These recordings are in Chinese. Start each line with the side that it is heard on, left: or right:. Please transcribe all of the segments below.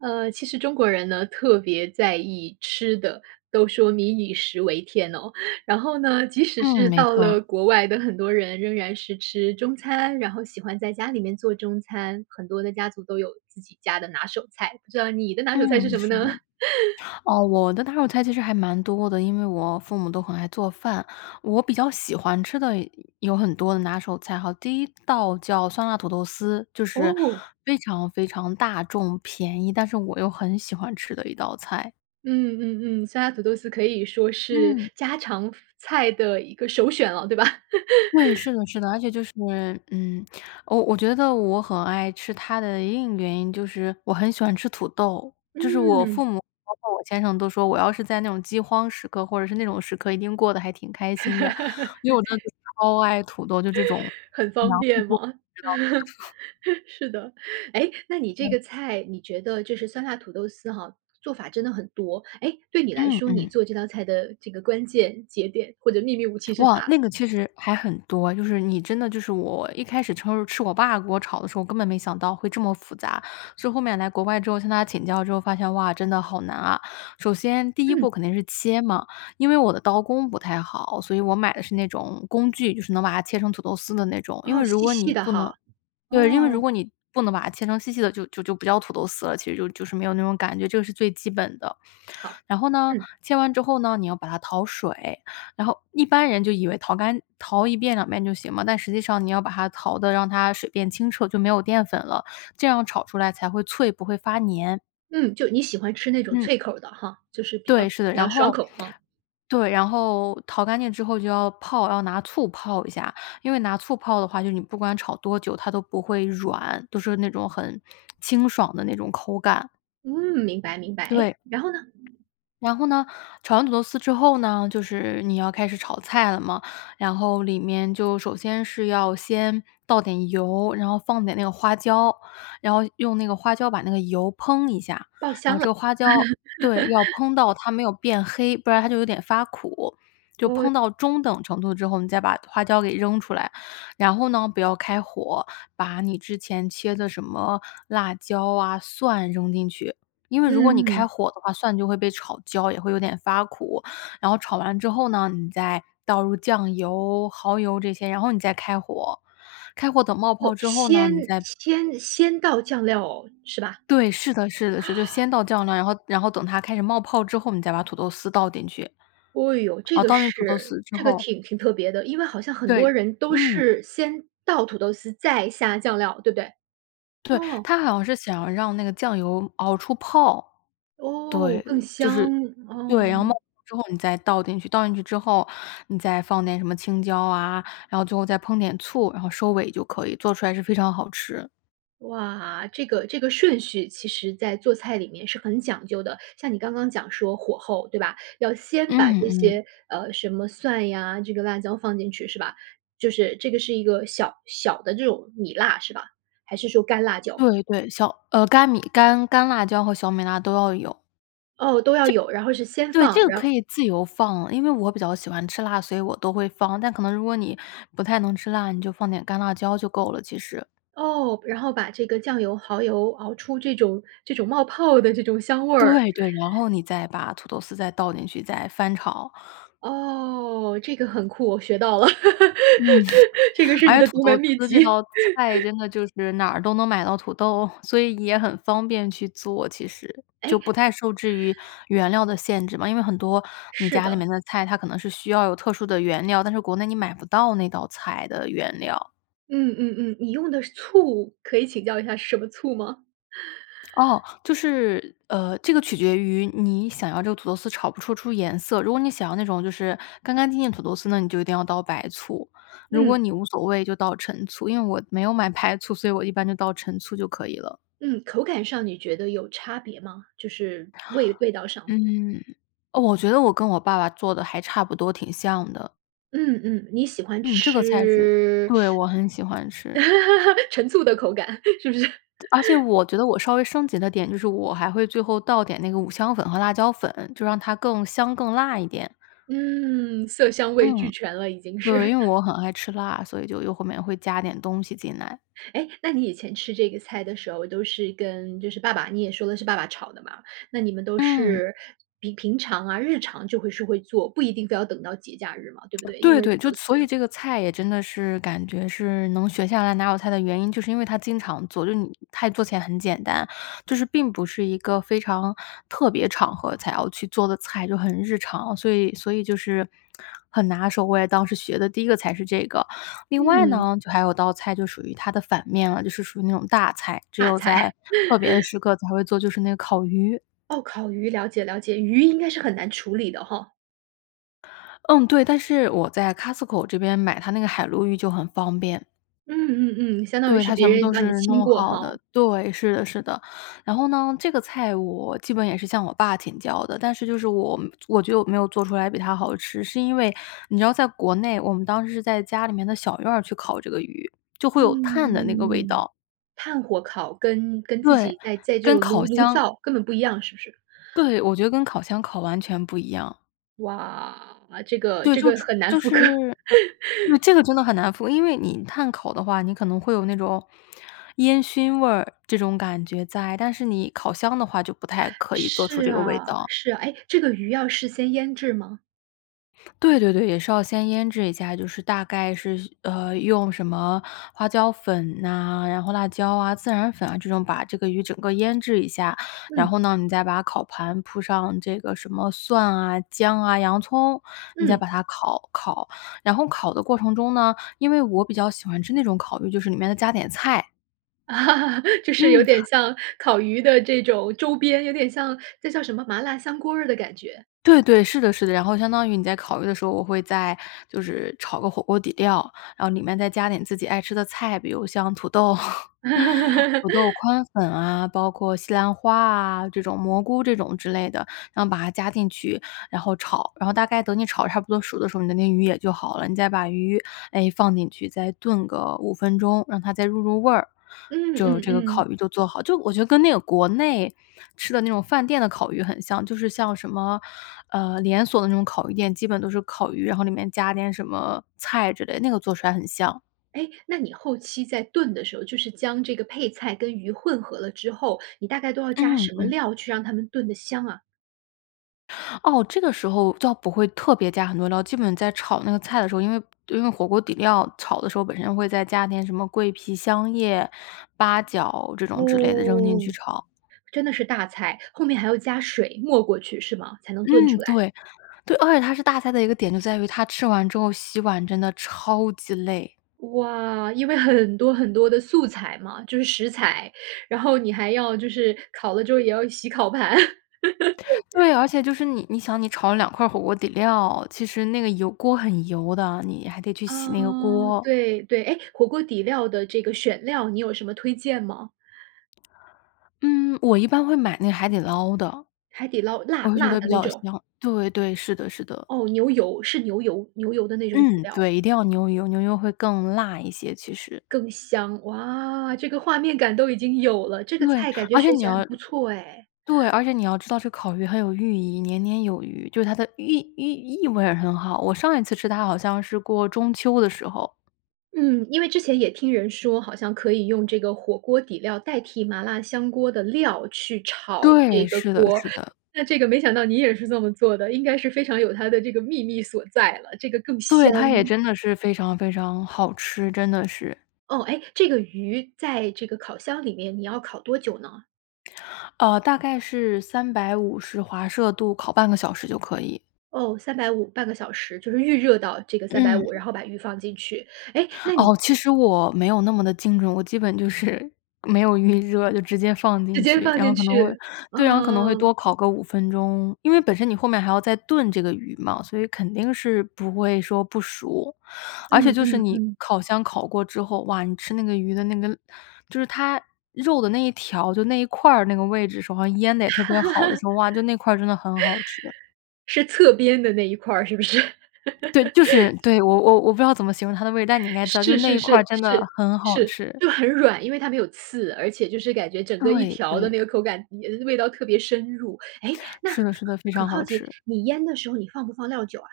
right: 呃，其实中国人呢，特别在意吃的，都说“民以食为天”哦。然后呢，即使
left: 嗯，
right: 是
left: 没
right: 到了
left: 错。
right: 国外的很多人，仍然是吃中餐，然后喜欢在家里面做中餐。很多的家族都有自己家的拿手菜，不知道你的拿手菜是
left: 嗯，
right: 什么
left: 是
right: 呢？
left: 的。哦，我的拿手菜其实还蛮多的，因为我父母都很爱做饭。我比较喜欢吃的有有很多的拿手菜哈，第一道叫酸辣土豆丝，就是
right: 哦。
left: 非常非常大众、便宜，但是我又很喜欢吃的一道菜。
right: 嗯嗯嗯，酸辣土豆丝可以说是
left: 嗯。
right: 家常菜的一个首选了，对吧？
left: 对，是的是的。而且就是嗯，呃，我我觉得我很爱吃它的另一个原因，就是我很喜欢吃土豆。就是我
right: 嗯。
left: 父母包括我先生都说，我要是在那种饥荒时刻，或者是那种时刻，一定过得还挺开心的，因为我真的 超爱土豆就这种，
right: 很方
left: 粮食
right: 便
left: 作
right: 吗？
left: 物 你知道吗？
right: 是的。诶，那你这
left: 嗯。
right: 个菜，你觉得就是酸辣土豆丝哈，做法真的很多。诶，对你来
left: 嗯
right: 说，你
left: 嗯。
right: 做这道菜的这个关键节点，或者秘密武器是
left: 哇，
right: 啥？
left: 那个其实还很多，就是你真的就是我一开始吃吃我爸给我炒的时候，我根本没想到会这么复杂。所以后面来国外之后，向他请教之后发现：“哇，真的好难啊。”首先第一
right: 嗯。
left: 步肯定是切嘛，因为我的刀工不太好，所以我买的是那种工具，就是能把它切成土豆丝的那种。因为
right: 哦，
left: 如
right: 细
left: 果你
right: 细的
left: 不
right: 哈，
left: 能对，因为如
right: 哦。
left: 果你不能把它切成细细的，就就就不叫土豆丝了，其实就就是没有那种感觉，这是最基本的。
right: 好，
left: 然后呢，
right: 嗯。
left: 切完之后呢，你要把它淘水，然后一般人就以为淘干淘1遍、2遍就行嘛，但实际上你要把它淘得让它水变清澈，就没有淀粉了。这样炒出来才会脆，不会发粘。
right: 嗯，就你喜欢吃那种
left: 嗯。
right: 脆口儿的哈？就是比较
left: 对，是的。
right: 比较
left: 然
right: 爽
left: 后，
right: 口啊？
left: 对，然后淘干净之后就要泡，要拿醋泡一下，因为拿醋泡的话，就是你不管炒多久它都不会软，都是那种，很清爽的那种口感。
right: 嗯，明白，明白。哎，
left: 对。
right: 然后呢？
left: 然后呢，炒完土豆丝之后呢，就是你要开始炒菜了嘛。然后里面就首先是要先倒点油，然后放点那个花椒，然后用那个花椒把那个油烹一下，
right: 爆
left: 然
right: 香
left: 后这
right: 了。
left: 个花椒对，要 烹到它没有变黑，不然它就有点发苦，就
right: 哦
left: 烹到中等程度之后，你再把花椒给扔出来，然后呢不要开火，把你之前切的什么辣椒啊、蒜扔进去，因为如果你开
right: 嗯。
left: 火的话，蒜就会被炒焦，也会有点发苦，然后炒完之后呢，你再倒入酱油，耗油这些、然后你再开火，开火等冒
right: 哦，
left: 泡之后呢，
right: 先
left: 你再
right: 先先倒酱料是吧？
left: 对，是的，是的。是，就 先倒酱呢，然后然后等它开始冒泡之后，你再把土豆丝倒进去。
right: 哦哟，这
left: 哦
right: 个
left: 倒进土豆
right: 是，
left: 丝之
right: 这个
left: 后
right: 挺挺特别的，因为好像很多
left: 对，
right: 人都
left: 嗯。
right: 是，先倒土豆丝再下酱料，对不对？
left: 对，
right: 哦。
left: 它好像是想让那个酱油熬出泡。
right: 哦，更
left: 对，就
right: 香，
left: 是对，然后冒
right: 嗯。
left: 泡之后你再倒进去，倒进去之后，你再放点什么青椒啊，然后最后再烹点醋、然后收尾就可以，做出来是非常好吃。
right: 哇，这个这个顺序其实在做菜里面是很讲究的，像你刚刚讲说火候，对吧？要先把
left: 嗯
right: 这
left: 嗯。
right: 些，呃，什么蒜呀，这个辣椒放进去是吧？就是这个是一个小小的这种米辣是吧？还是说干辣椒？
left: 对对，小，呃，干米干干辣椒和小米辣都要有。
right: 哦，都要
left: 这
right: 有，然后是先
left: 对
right: 放，
left: 这个
right: 然
left: 可
right: 后
left: 以自由放，因为我比较喜欢吃辣，所以我都会放，但可能如果你不太能吃辣，你就放点干辣椒就够了，其实。
right: 哦，然后把这个酱油、蚝油熬出这种这种冒泡的，这种香味儿。
left: 对对，然后你再把土豆丝再倒进去，再翻炒。
right: 哦，这个很酷，我学到了。
left: 嗯，
right: 这个 是
left: 而
right: 你
left: 且
right: 的
left: 土
right: 独门
left: 豆土
right: 秘
left: 豆这
right: 籍。
left: 道菜 真的就是，哪儿都能买到土豆，所以也很方便去做其实，就不
right: 诶
left: 太受制于原料的限制嘛。因为很多你
right: 是
left: 家里
right: 的。
left: 面的菜，它可能是需要有特殊的原料，但是国内你买不到那道菜的原料。
right: 嗯嗯嗯，你用的醋，可以请教一下，是什么醋吗？
left: 哦，就是，呃，这个取决于你想要这个土豆丝炒不出出颜色，如果你想要那种，就是干干净净的土豆丝呢，你就一定要倒白醋。如果
right: 嗯。
left: 你无所谓就倒陈醋，因为我没有买白醋，所以我一般就倒陈醋就可以了。
right: 嗯，口感上你觉得有差别吗？就是，味味道上。
left: 嗯，哦，我觉得我跟我爸爸做得还差不多，挺像的。
right: 嗯嗯。你喜欢
left: 嗯，这个菜是
right: 吃
left: 对，我很喜欢吃。
right: 陈醋的口感，是不是？
left: 而且 我觉得我稍微升级的点，就是我还会最后倒点那个五香粉和辣椒粉，就让它更香、更辣一点。
right: 嗯。色香味
left: 嗯。
right: 俱全了已经
left: 对，
right: 是。
left: 因为我很爱吃辣，所以就又后面会加点东西进来。
right: 诶！那你以前吃这个菜的时候，都是跟就是爸爸，你也说的是爸爸炒的嘛。那你们都
left: 嗯。
right: 是比平常啊，日常就会是会做，不一定非要等到节假日嘛，对不 对？因
left: 对
right: 为
left: 对，就
right: 都
left: 所以
right: 四
left: 这个菜也真的是感觉是能学下来拿手菜的原因，就是因为它经常做，就是你菜做起来很简单。就是并不是一个非常特别场合才要去做的菜，就很日常。所以所以就是 很拿手，我也当时学的第1个菜是这个。另外
right: 嗯。
left: 呢，就还有道菜就属于它的反面了，就是属于那种大菜。只
right: 大
left: 有在
right: 菜。
left: 特别的 时刻才会做，就是那个烤鱼。
right: 哦！烤鱼，了解了解，鱼应该是很难处理的吼。
left: 嗯，对，但是我在 Costco 这边买它那个海鲈鱼就很方便。
right: 嗯嗯嗯，相当于
left: 对，
right: 是
left: 它全
right: 别
left: 部
right: 人
left: 都
right: 帮你
left: 是
right: 清
left: 弄
right: 过
left: 好的
right: 吼。
left: 对，是的是的。然后呢，这个菜我基本也是向我爸请教的，但是就是我我觉得我没有做出来比他好吃。是因为你知道在国内，我们当时是在家里面的小院儿去烤这个鱼，就会有炭的那个味
right: 嗯。
left: 道。
right: 炭火烤跟跟自
left: 对，
right: 己在在这
left: 跟
right: 种
left: 烤
right: 炉炉
left: 箱
right: 灶根本不一样，是不是？
left: 对，我觉得跟烤箱烤完全不一样。
right: 哇，这个
left: 对，
right: 这
left: 就
right: 个很难
left: 就
right: 复
left: 是
right: 刻。
left: 嗯 这个真的很难复。因为你炭烤的话，你可能会有那种烟熏味儿，这种感觉在，但是你烤箱的话，就不太可以做出
right: 是
left: 这个味
right: 啊，
left: 道。
right: 是啊，诶，这个鱼要事先腌制吗？
left: 对，对，对，也是要先腌制一下，就是大概是，呃，用什么花椒粉呐，然后辣椒啊，孜然粉啊，这种，把这个鱼整个腌制一下。然
right: 嗯。
left: 后呢，你再把烤盘铺上这个什么蒜啊、姜啊、洋葱，你再
right: 嗯。
left: 把它烤烤，然后烤的过程中呢，因为我比较喜欢吃那种烤鱼，就是里面要加点菜。
right: 就是有
left: 嗯。
right: 点像烤鱼的这种周边，有点像这叫什么麻辣香锅儿的感觉。
left: 对，对，是的，是的。然后相当于你在烤鱼的时候，我会再就是炒个火锅底料，然后里面再加点自己爱吃的菜，比如像土豆。土豆宽粉啊，包括西兰花啊，这种蘑菇这种之类的，然后把它加进去，然后炒，然后大概等你炒得差不多熟的时候，你的那个鱼也就好了，你再把鱼，哎，放进去，再炖个5分钟，让它再入入味儿，
right: 嗯，
left: 就
right: 嗯，
left: 这个烤
right: 嗯。
left: 鱼就做好就我觉得跟那个国内吃的那种饭店的烤鱼很像，就是像什么，呃，连锁的那种烤鱼店基本都是烤鱼，然后里面加点什么菜之类的，那个做出来很像。
right: 哎，那你后期在炖的时候，就是将这个配菜跟鱼混合了之后，你大概都要加
left: 嗯，
right: 什么
left: 嗯。
right: 料，去让它们炖得香啊？
left: 哦，这个时候就要不会特别加很多料，基本在炒那个菜的时候，因为因为火锅底料炒的时候，本身会再加点什么桂皮、香叶、八角这种之类的扔进去
right: 哦。
left: 炒。
right: 真的是大菜，后面还要加水，没过去是吗？才能炖
left: 嗯，
right: 出来。
left: 对，对而且它是大的一个点就在于它吃完之后洗碗真的超级累。
right: 哇，因为很多很多的素材嘛，就是食材，然后你还要就是烤了之后也要洗烤盘。
left: 对，而且就是你你想你炒了两块儿火锅底料，其实那个油锅很油的，你还得去洗
right: 啊，
left: 那个锅。
right: 对，对，哎，火锅底料的这个选料，你有什么推荐吗？
left: 嗯，我一般会买那海底捞的。
right: 海底捞
left: 我
right: 辣
left: 会觉
right: 辣
left: 得比
right: 的那
left: 较
right: 种？
left: 香，对对，是的是的。
right: 哦，牛油，是牛油，牛油的那种底
left: 嗯，
right: 料。
left: 对，一定要牛油，牛油会更辣一些其实。
right: 更香，哇，这个画面感都已经有了，这个
left: 对，
right: 菜感觉
left: 而且
right: 学
left: 你
right: 起来很
left: 要
right: 不错哎。
left: 对，而且你要知道这个烤鱼很有寓意，年年有余，就是它的寓意寓意味儿很好，我上一次吃它好像是过中秋的时候。
right: 嗯，因为之前也听人说，好像可以用这个火锅底料代替麻辣香锅的料，去炒
left: 对，
right: 这个
left: 是的
right: 锅。
left: 是的。
right: 那这个没想到你也是这么做的，应该是非常有它的这个秘密所在了，这个更
left: 对，
right: 香。
left: 它也真的是非常非常好吃，真的是。
right: 哦，诶，这个鱼在这个烤箱里面，你要烤多久呢？
left: 呃，大概是350华摄度，烤半个小时就可以。
right: 哦，350，半个小时，就是预热到这个350，
left: 嗯。
right: 然后把鱼放进去。诶，那你
left: 哦，其实我没有那么地精准。我基本就是没有预热，就直接放
right: 直
left: 进
right: 接
left: 去，
right: 放
left: 然后
right: 进
left: 可能会
right: 去，
left: 对，然后可能会
right: 嗯。
left: 多烤个5分钟。因为本身你后面还要再炖这个鱼嘛，所以肯定是不会说不熟。而且
right: 嗯
left: 就是
right: 嗯
left: 你
right: 嗯。
left: 烤箱烤过之后，哇，你吃那个鱼的那个就是它肉的那一条就那一块儿那个位置，手上腌得也特别好的时候，哇，就那块儿真的很好吃。
right: 是侧边的那一块儿，是不是？
left: 对，就是对，我我我不知道怎么形容它的位但你应该知道，就是
right: 是
left: 那
right: 是
left: 一块儿
right: 是，
left: 真的
right: 是，
left: 很好
right: 是，
left: 吃。
right: 就很软，因为它没有刺，而且就是感觉整个一
left: 对
right: 条的
left: 对。
right: 那个口感嗯，那味道特别深入。诶，那很
left: 是的是的，非常
right: 很
left: 好
right: 好奇，
left: 吃。
right: 你腌的时候你放不放料酒啊？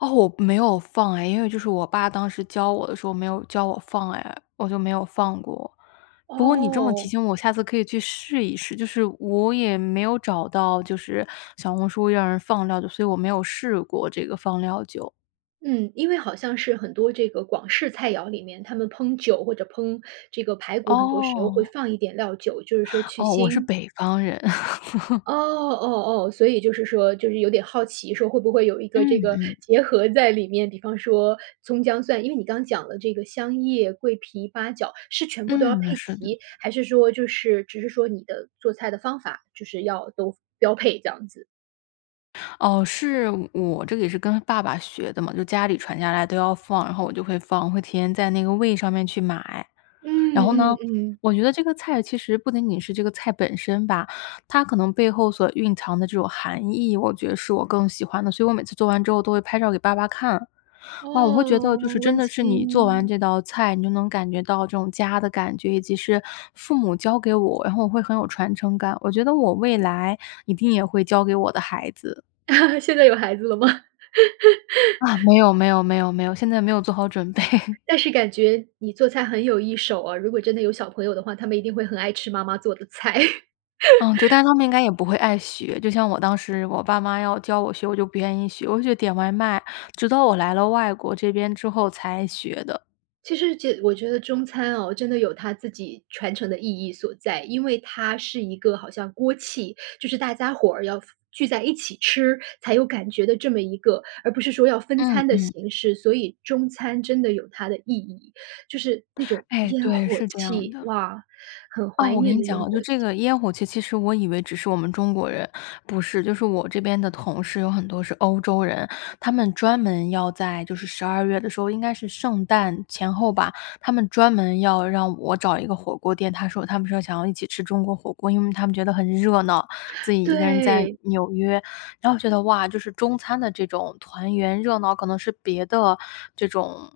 left: 哦，我没有放哎，因为就是我爸当时教我的时候没有教我放哎，我就没有放过。不过你这么提
right: 哦。
left: 醒我下次可以去试一试，就是我也没有找到就是小红书让人放料酒，所以我没有试过这个放料酒。
right: 嗯，因为好像是很多这个广式菜肴里面，他们烹酒或者烹这个排骨，很多时候会
left: 哦。
right: 放一点料酒，就是说去
left: 哦，我是
right: 腥。
left: 北方人。
right: 哦，哦，哦，所以就是说就是有点好奇说会不会有一个这
left: 嗯，
right: 个
left: 嗯。
right: 结合在里面，比方说葱姜蒜因为你刚讲了这个香叶，桂皮，八角是全部都要
left: 嗯，
right: 配
left: 是的。
right: 齐，还是说就是只是说你的做菜的方法就是要都标配这样子。
left: 哦，是，我这个也是跟爸爸学的嘛，就家里传下来都要放，然后我就会放，会提前在那个 Weee 上面去买。然
right: 嗯
left: 后呢，
right: 嗯嗯。
left: 我觉得这个菜其实不仅仅是这个菜本身吧，它可能背后所蕴藏的这种含义，我觉得是我更喜欢的，所以我每次做完之后都会拍照给爸爸看。哇，我会觉得就
right: 噢，
left: 是真
right: 温
left: 的是你做完
right: 馨。
left: 这道菜，你就能感觉到这种家的感觉，以及是父母教给我，然后我会很有传承感，我觉得我未来一定也会教给我的孩子。
right: 现在有孩子了吗？
left: 啊，没有，没有，没有，没有，现在没有做好准备。
right: 但是感觉你做菜很有一手啊，如果真的有小朋友的话，他们一定会很爱吃妈妈做的菜。
left: 嗯，对，但 是他们应该也不会爱学，就像我当时我爸妈要教我学，我就不愿意学，我就觉得点外卖，直到我来了外国这边之后才学的。
right: 其实这我觉得中餐哦，真的有它自己传承的意义所在。因为它是一个好像锅气就是大家伙儿要聚在一起吃，才有感觉的这么一个而不是说要分
left: 嗯
right: 餐的
left: 嗯。
right: 形式，所以中餐真的有它的意义。就是那种
left: 哎，
right: 烟
left: 对，
right: 火
left: 是这样
right: 气，
left: 的。
right: 哇，很
left: 哦，
right: 怀
left: 我跟
right: 念
left: 你
right: 的
left: 讲
right: 烟
left: 啊，就
right: 火
left: 这
right: 气。
left: 个烟火气其实我以为只是我们中国人不是，就是我这边的同事，有很多是欧洲人。他们专门要在就是十二月的时候，应该是圣诞前后吧，他们专门要让我找一个火锅店，他说他们说想要一起吃中国火锅，因为他们觉得很热闹。自己1个人在
right: 对。
left: 纽约，然后觉得：“哇，就是中餐的这种团圆热闹，可能是别的这种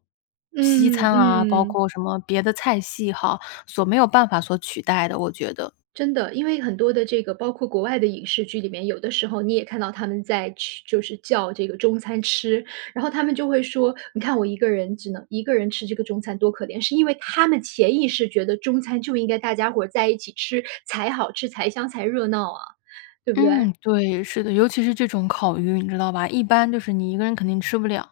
left: 西
right: 嗯
left: 餐啊，包
right: 嗯。
left: 括什么别的菜系哈，所没有办法所取代的，”我觉得。
right: 真的，因为很多的这个包括国外的影视剧里面，有的时候你也看到他们在吃就是叫这个中餐吃。然后他们就会说：“你看我1个人只能1个人吃这个中餐，多可怜。”是因为他们潜意识觉得，中餐就应该大家伙儿在一起吃才好吃，才香才热闹啊，对不对？
left: 嗯，对，是的，尤其是这种烤鱼，你知道吧。一般就是你一个人肯定吃不了，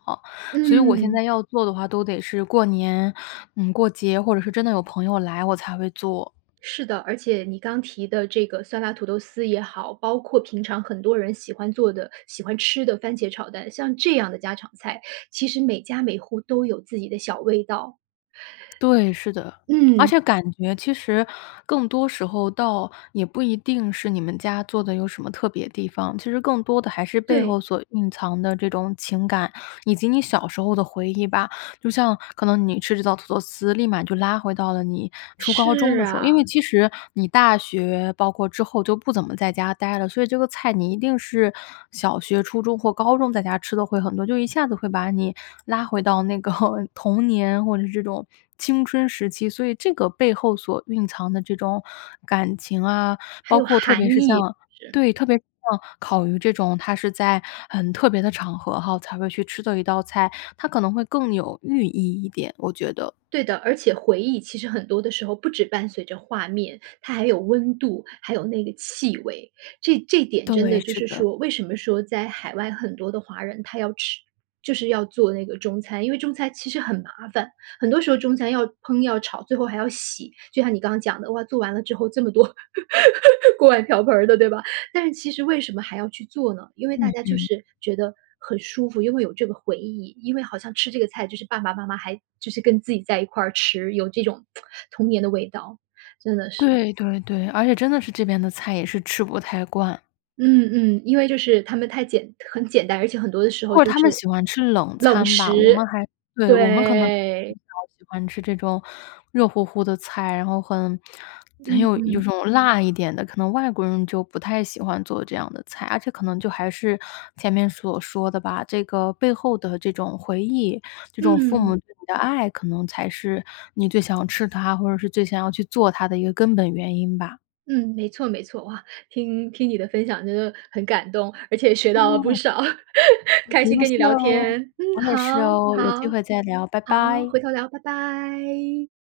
left: 所以我现
right: 嗯。
left: 在要做的话，都得是过年，嗯，过节，或者是真的有朋友来我才会做。
right: 是的，而且你刚提的这个酸辣土豆丝也好，包括平常很多人喜欢做的、喜欢吃的番茄炒蛋，像这样的家常菜，其实每家每户都有自己的小味道。
left: 对，是的，而
right: 嗯。
left: 且感觉其实更多时候，倒也不一定是你们家做的有什么特别地方，其实更多的还是背
right: 对。
left: 后所蕴藏的这种情感，以及你小时候的回忆吧。就像可能你吃这道土豆丝，立马就拉回到了你初高中
right: 是
left: 的时候。因
right: 啊。
left: 为其实你大学，包括之后就不怎么在家呆了，所以这个菜你一定是小学、初中或高中在家吃得会很多，就一下子会把你拉回到那个童年，或者这种青春时期。所以这个背后所蕴藏的这种，感情啊
right: 还
left: 包
right: 有
left: 括特别
right: 含
left: 是像
right: 义，是。
left: 对，特别是像烤鱼这种，它是在很特别的场合哈，才会去吃的一道菜，它可能会更有寓意一点，我觉得。
right: 对的，而且回忆其实很多的时候，不止伴随着画面，它还有温度，还有那个气味。这这点真
left: 对，
right: 的就
left: 是
right: 是
left: 的。
right: 说为什么说，在海外很多的华人他要吃就是要做那个中餐？因为中餐其实很麻烦，很多时候中餐要烹要炒，最后还要洗，就像你刚刚讲的，哇，做完了之后这么多 锅碗瓢盆儿的，对吧？但是其实为什么还要去做呢？因为
left: 嗯
right: 大家就
left: 嗯。
right: 是觉得很舒服，因为有这个回忆，因为好像吃这个菜，就是爸爸妈妈还就是跟自己在一块儿吃，有这种 童年的味道，真的是。
left: 对对对，而且真的是，这边的菜也是吃不太惯。
right: 嗯嗯，因为就是他们太简很简单，而且很多的时候
left: 或
right: 就
left: 者他们
right: 是，
left: 喜欢吃冷
right: 冷
left: 餐吧。我们
right: 食，
left: 还对，我们可能比
right: 对。
left: 较喜欢吃这种热乎乎的菜，然后很很
right: 嗯
left: 有有
right: 嗯。
left: 一种辣一点的，可能外国人就不太喜欢做这样的菜。而且可能就还是，前面所说的吧。这个背后的这种回忆，这种父
right: 嗯。
left: 母对你的爱，可能才是你最想吃它，或者是最想要去做它的一个根本原因吧。
right: 嗯，没错没错，哇，听听你的分享就是很感动，而且也学到了不
left: 哦。
right: 少。开
left: 不
right: 心
left: 用
right: 跟
left: 谢
right: 你聊
left: 哦。
right: 天。嗯，
left: 我也是
right: 好
left: 哦，有机
right: 好。
left: 会再聊，拜
right: 好，
left: 拜。
right: 回头聊，拜拜。